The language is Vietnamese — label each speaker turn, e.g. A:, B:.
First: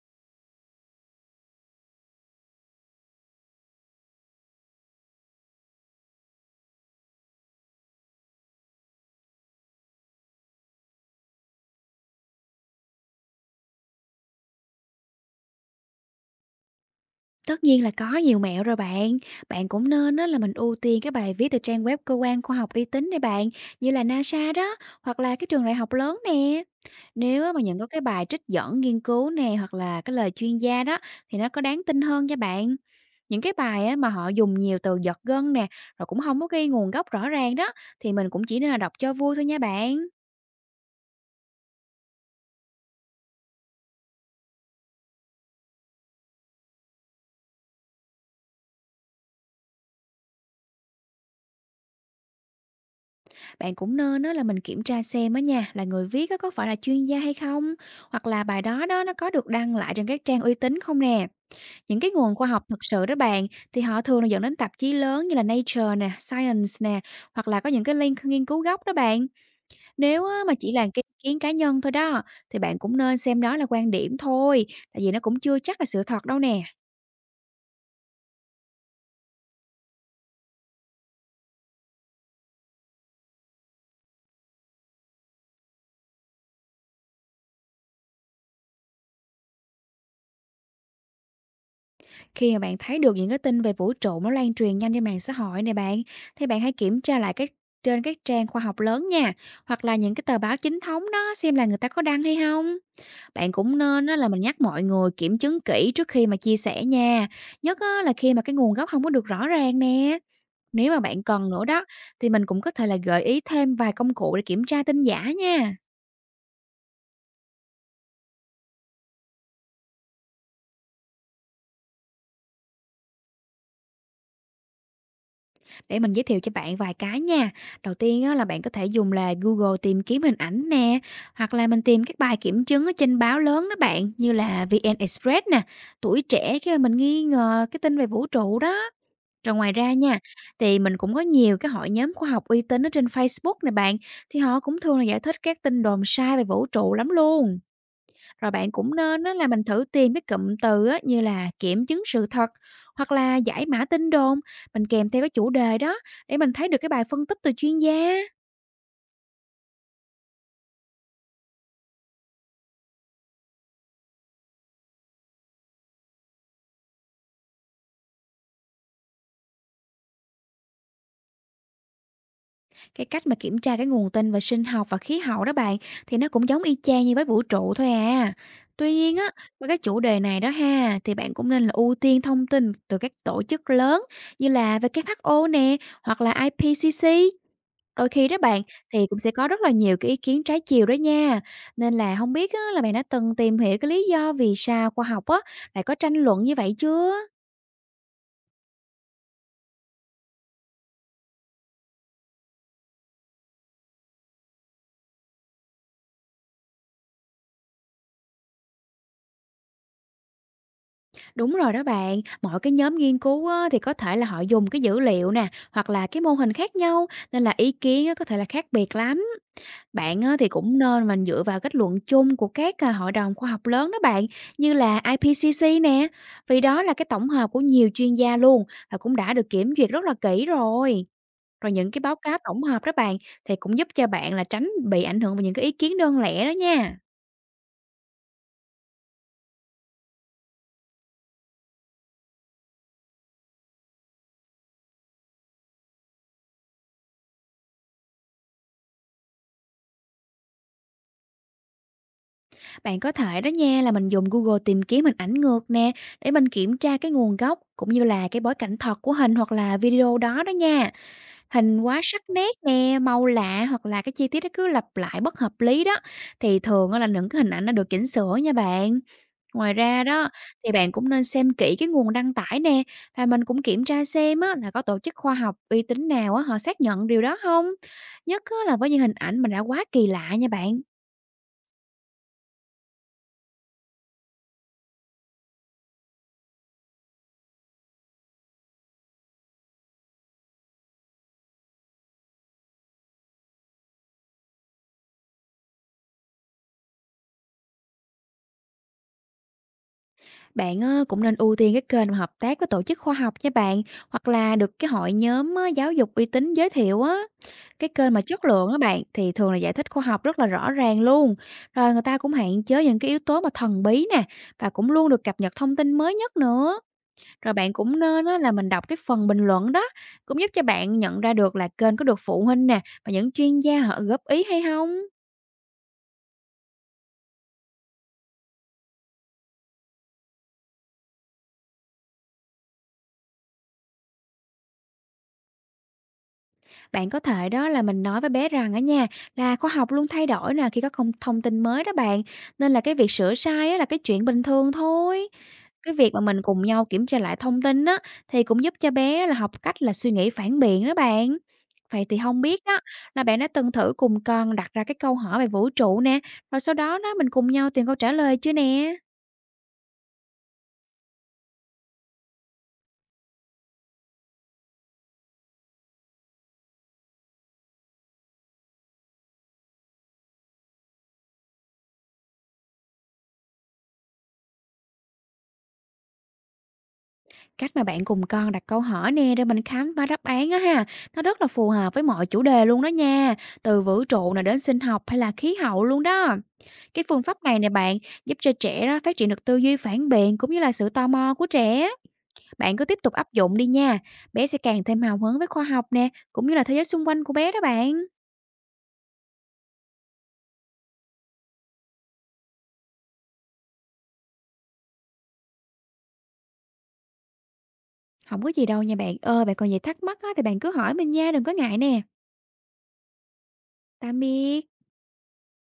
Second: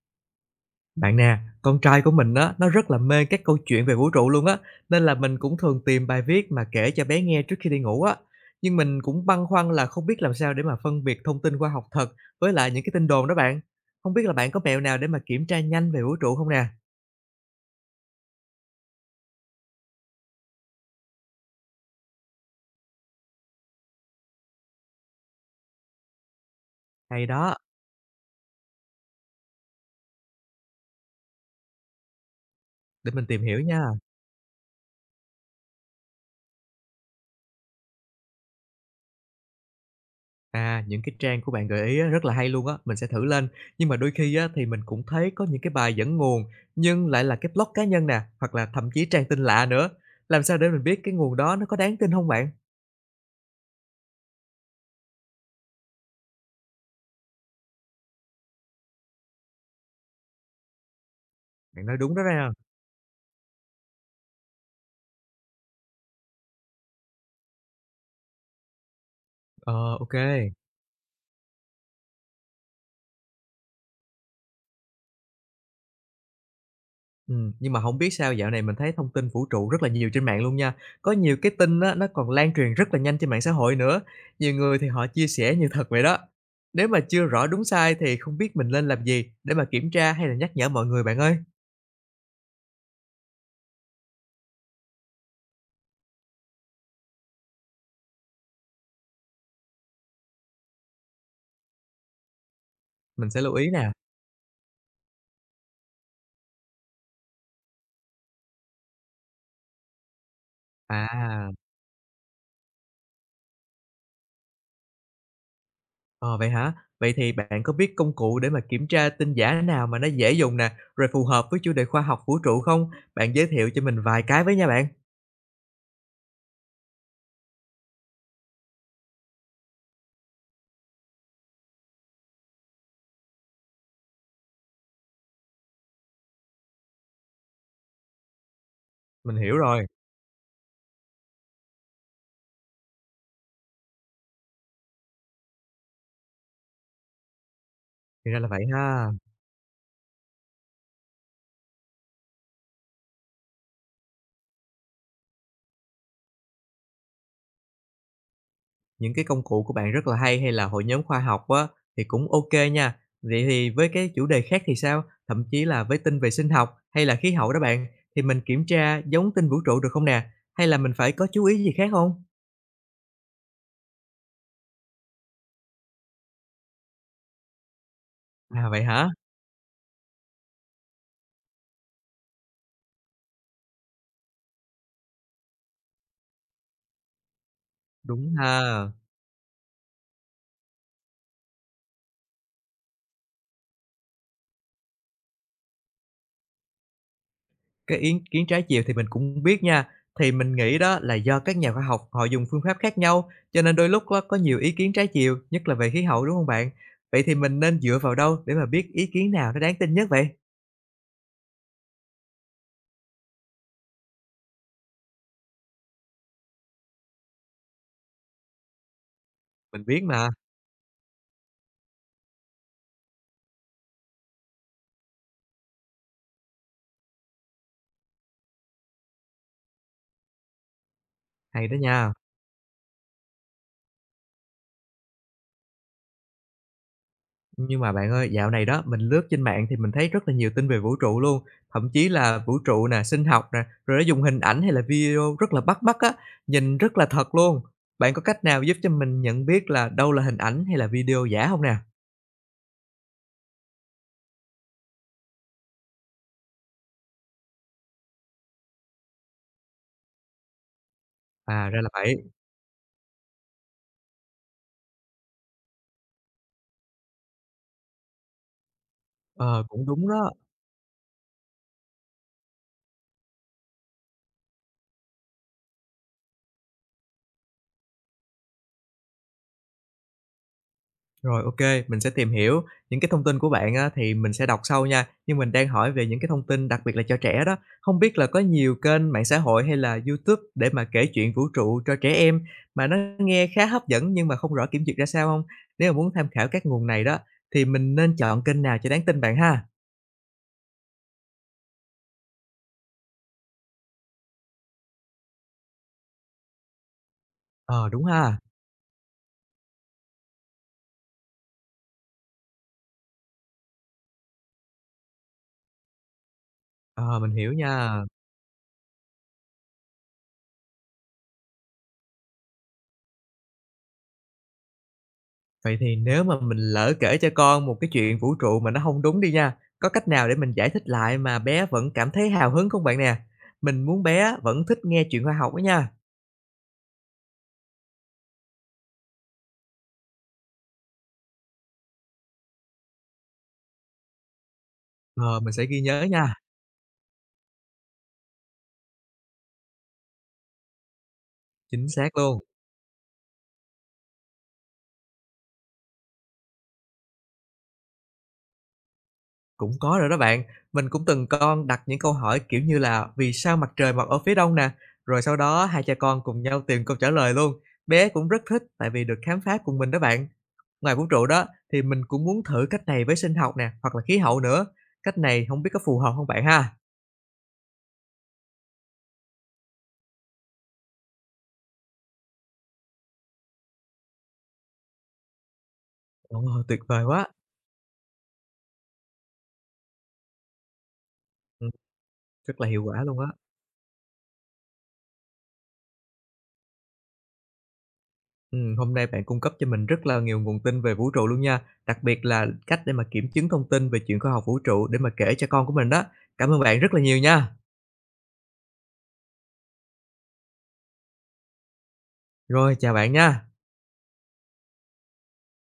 A: Bạn nè, con trai của mình á, nó rất là mê các câu chuyện về vũ trụ luôn á, nên là mình cũng thường tìm bài viết mà kể cho bé nghe trước khi đi ngủ á. Nhưng mình cũng băn khoăn là không biết làm sao để mà phân biệt thông tin khoa học thật với lại những cái tin đồn đó bạn. Không biết là bạn có mẹo nào để mà kiểm tra nhanh về vũ trụ không nè?
B: Tất nhiên là có nhiều mẹo rồi bạn. Bạn cũng nên, đó là mình ưu tiên cái bài viết từ trang web cơ quan khoa học uy tín này bạn, như là NASA đó, hoặc là cái trường đại học lớn nè.
A: Hay
B: Nếu á,
A: đó,
B: mà nhận có cái bài trích dẫn nghiên cứu nè, hoặc là cái lời chuyên gia đó, thì nó có đáng tin hơn cho bạn.
A: để mình
B: Những
A: tìm
B: cái
A: hiểu nha.
B: bài á, mà họ dùng nhiều từ giật gân nè, rồi cũng không có ghi nguồn gốc rõ ràng đó, thì mình cũng chỉ nên là đọc cho vui thôi nha bạn.
A: À, những cái trang của bạn gợi ý á, rất là hay luôn á, mình sẽ thử lên. Nhưng mà đôi khi á, thì mình cũng thấy có những cái bài dẫn nguồn nhưng lại là cái blog cá nhân nè, hoặc là thậm chí trang tin lạ nữa. Làm sao để mình biết cái nguồn đó nó có đáng tin không bạn?
B: Bạn cũng nên á là mình kiểm tra xem á nha, là người viết á có phải là chuyên gia hay không, hoặc là bài đó đó nó có được đăng lại trên các trang uy tín không nè.
A: Bạn nói
B: Những cái
A: đúng đó
B: nguồn khoa
A: ra.
B: học thực sự đó bạn, thì họ thường là dẫn đến tạp chí lớn như là Nature nè, Science nè, hoặc là có những cái link nghiên cứu gốc đó bạn.
A: Ờ, ô
B: Nếu á
A: kê.
B: mà chỉ là cái ý kiến cá nhân thôi đó, thì bạn cũng nên xem đó là quan điểm thôi, tại vì nó cũng chưa chắc là sự thật đâu nè.
A: Nhưng mà không biết sao dạo này mình thấy thông tin vũ trụ rất là nhiều trên mạng luôn nha. Có nhiều cái tin á, nó còn lan truyền rất là nhanh trên mạng xã hội nữa, nhiều người thì họ chia sẻ như thật vậy đó. Nếu mà chưa rõ đúng sai thì không biết mình nên làm gì để mà kiểm tra hay là nhắc nhở mọi người bạn ơi?
B: Khi mà bạn thấy được những cái tin về vũ trụ nó lan truyền nhanh trên mạng xã hội này bạn, thì bạn hãy kiểm tra lại trên các trang khoa học lớn nha, hoặc là những cái tờ báo chính thống đó xem là người ta có đăng hay không.
A: Mình sẽ
B: Bạn
A: lưu ý
B: cũng
A: nè.
B: nên á, là mình nhắc mọi người kiểm chứng kỹ trước khi mà chia sẻ nha, nhất á, là khi mà cái nguồn gốc không có được rõ ràng nè. Nếu mà bạn
A: À,
B: cần nữa đó, thì mình cũng có thể là gợi ý thêm vài công cụ để kiểm tra tin giả nha.
A: ờ, vậy hả? Vậy thì bạn có biết công cụ để mà kiểm tra tin giả nào mà nó dễ dùng nè, rồi phù hợp với chủ đề khoa học vũ trụ không? Bạn giới thiệu cho mình vài cái với nha bạn.
B: Để mình giới thiệu cho bạn vài cái nha. Đầu tiên á, là bạn có thể dùng là Google tìm kiếm hình ảnh nè, hoặc là mình tìm các bài kiểm chứng ở trên báo lớn đó bạn, như là VN Express nè, Tuổi Trẻ, khi mà mình nghi ngờ cái tin về vũ trụ đó.
A: Mình
B: Rồi
A: hiểu
B: ngoài
A: rồi,
B: ra nha, thì mình cũng có nhiều cái hội nhóm khoa học uy tín ở trên Facebook nè bạn, thì họ cũng thường là giải thích các tin đồn sai về vũ trụ lắm luôn.
A: thì ra là
B: Rồi
A: vậy
B: bạn cũng
A: ha.
B: nên á, là mình thử tìm cái cụm từ á, như là kiểm chứng sự thật hoặc là giải mã tin đồn, mình kèm theo cái chủ đề đó để mình thấy được cái bài phân tích từ chuyên gia.
A: Những cái công cụ của bạn rất là hay hay là hội nhóm khoa học á, thì cũng ok nha. Vậy thì với cái chủ đề khác thì sao? Thậm chí là với tin về sinh học hay là khí hậu đó bạn, thì mình kiểm tra giống tin vũ trụ được không nè? Hay là mình phải có chú ý gì khác không?
B: Cái cách mà kiểm tra cái nguồn tin về sinh học và khí hậu đó bạn, thì nó cũng giống y chang như với vũ trụ thôi à.
A: À, vậy
B: Tuy
A: hả?
B: nhiên á, với cái chủ đề này đó ha, thì bạn cũng nên là ưu tiên thông tin từ các tổ chức lớn như là WHO nè, hoặc là IPCC. Đôi khi
A: Đúng
B: đó bạn,
A: ha.
B: thì cũng sẽ có rất là nhiều cái ý kiến trái chiều đó nha. Nên là không biết á, là bạn đã từng tìm hiểu cái lý do vì sao khoa học á lại có tranh luận như vậy chưa?
A: Cái ý kiến trái chiều thì mình cũng biết nha. Thì mình nghĩ đó là do các nhà khoa học họ dùng phương pháp khác nhau, cho nên đôi lúc á có nhiều ý kiến trái chiều, nhất là về khí hậu, đúng không bạn? Vậy thì mình nên dựa vào đâu để mà biết ý kiến nào nó đáng tin nhất vậy?
B: Đúng rồi đó bạn, mỗi cái nhóm nghiên cứu á thì có thể là họ dùng cái dữ liệu nè, hoặc là cái mô hình khác nhau, nên là ý kiến á có thể là khác biệt lắm.
A: Mình biết
B: Bạn
A: mà,
B: á thì cũng nên mà dựa vào kết luận chung của các, hội đồng khoa học lớn đó bạn, như là IPCC nè, vì đó là cái tổng hợp của nhiều chuyên gia luôn và cũng đã được kiểm duyệt rất là kỹ rồi.
A: hay
B: Rồi
A: đó
B: những cái
A: nha.
B: báo cáo tổng hợp đó bạn, thì cũng giúp cho bạn là tránh bị ảnh hưởng bởi những cái ý kiến đơn lẻ đó nha.
A: Nhưng mà bạn ơi, dạo này đó mình lướt trên mạng thì mình thấy rất là nhiều tin về vũ trụ luôn, thậm chí là vũ trụ nè, sinh học nè, rồi nó dùng hình ảnh hay là video rất là bắt mắt á, nhìn rất là thật luôn. Bạn có cách nào giúp cho mình nhận biết là đâu là hình ảnh hay là video giả không nè?
B: Bạn có thể đó nha, là mình dùng Google tìm kiếm hình ảnh ngược nè, để mình kiểm tra cái nguồn gốc cũng như là cái bối cảnh thật của hình hoặc là video đó đó nha.
A: À, ra
B: Hình
A: là
B: quá sắc
A: vậy,
B: nét nè, màu lạ hoặc là cái chi tiết nó cứ lặp lại bất hợp lý đó, thì thường á là những cái hình ảnh nó được chỉnh sửa nha bạn.
A: ờ,
B: Ngoài
A: cũng
B: ra
A: đúng
B: đó,
A: đó.
B: thì bạn cũng nên xem kỹ cái nguồn đăng tải nè, và mình cũng kiểm tra xem á, là có tổ chức khoa học uy tín nào á, họ xác nhận điều đó không. Nhất á, là với những hình ảnh mà đã quá kỳ lạ nha bạn.
A: Rồi, ok. Mình sẽ tìm hiểu. Những cái thông tin của bạn á thì mình sẽ đọc sau nha, nhưng mình đang hỏi về những cái thông tin đặc biệt là cho trẻ đó. Không biết là có nhiều kênh mạng xã hội hay là YouTube để mà kể chuyện vũ trụ cho trẻ em mà nó nghe khá hấp dẫn nhưng mà không rõ kiểm duyệt ra sao không? Nếu mà muốn tham khảo các nguồn này đó, thì mình nên chọn kênh nào cho đáng tin bạn ha?
B: Bạn cũng nên ưu tiên cái kênh mà hợp tác với tổ chức khoa học nha bạn, hoặc là được cái hội nhóm á, giáo dục uy tín giới thiệu á.
A: Ờ,
B: Cái
A: đúng
B: kênh mà
A: ha?
B: chất lượng á bạn thì thường là giải thích khoa học rất là rõ ràng luôn. Rồi người ta cũng hạn chế những cái yếu tố mà thần bí nè, và cũng luôn được cập nhật thông tin mới nhất nữa.
A: Ờ, mình hiểu
B: Rồi bạn cũng
A: nha.
B: nên á, là mình đọc cái phần bình luận đó, cũng giúp cho bạn nhận ra được là kênh có được phụ huynh nè và những chuyên gia họ góp ý hay không.
A: Vậy thì nếu mà mình lỡ kể cho con một cái chuyện vũ trụ mà nó không đúng đi nha, có cách nào để mình giải thích lại mà bé vẫn cảm thấy hào hứng không bạn nè? Mình muốn bé vẫn thích nghe chuyện khoa học đó nha.
B: Bạn có thể đó là mình nói với bé rằng ở nha, là khoa học luôn thay đổi nè khi có thông tin mới đó bạn, nên là cái việc sửa sai á là cái chuyện bình thường thôi.
A: Ờ, mình sẽ ghi
B: Cái
A: nhớ
B: việc mà
A: nha,
B: mình cùng nhau kiểm tra lại thông tin á, thì cũng giúp cho bé là học cách là suy nghĩ phản biện đó bạn.
A: chính
B: Vậy
A: xác
B: thì
A: luôn.
B: không biết đó, là bạn đã từng thử cùng con đặt ra cái câu hỏi về vũ trụ nè, rồi sau đó đó mình cùng nhau tìm câu trả lời chưa nè?
A: Cũng có rồi đó bạn, mình cũng từng con đặt những câu hỏi, kiểu như là "Vì sao mặt trời mọc ở phía đông" nè, rồi sau đó hai cha con cùng nhau tìm câu trả lời luôn. Bé cũng rất thích tại vì được khám phá cùng mình đó bạn. Ngoài vũ trụ đó, thì mình cũng muốn thử cách này với sinh học nè, hoặc là khí hậu nữa. Cách này không biết có phù hợp không bạn ha?
B: Cách mà bạn cùng con đặt câu hỏi nè rồi mình khám phá đáp án á ha, nó rất là phù hợp với mọi chủ đề luôn đó nha, từ vũ trụ này đến sinh học hay là khí hậu luôn đó.
A: Ồ, tuyệt vời
B: Cái phương
A: quá!
B: pháp này nè bạn giúp cho trẻ đó phát triển được tư duy phản biện cũng như là sự tò mò của
A: Ừm,
B: trẻ.
A: rất là
B: Bạn
A: hiệu
B: cứ tiếp
A: quả
B: tục
A: luôn á.
B: áp dụng đi nha, bé sẽ càng thêm hào hứng với khoa học nè, cũng như là thế giới xung quanh của bé đó bạn.
A: Hôm nay bạn cung cấp cho mình rất là nhiều nguồn tin về vũ trụ luôn nha, đặc biệt là cách để mà kiểm chứng thông tin về chuyện khoa học vũ trụ để mà kể cho con của mình đó. Cảm ơn bạn rất là nhiều nha.
B: Không có gì đâu nha bạn ơi, bạn còn gì thắc mắc á, thì bạn cứ hỏi mình nha, đừng có ngại nè.
A: Rồi, chào bạn nha.
B: Tạm biệt.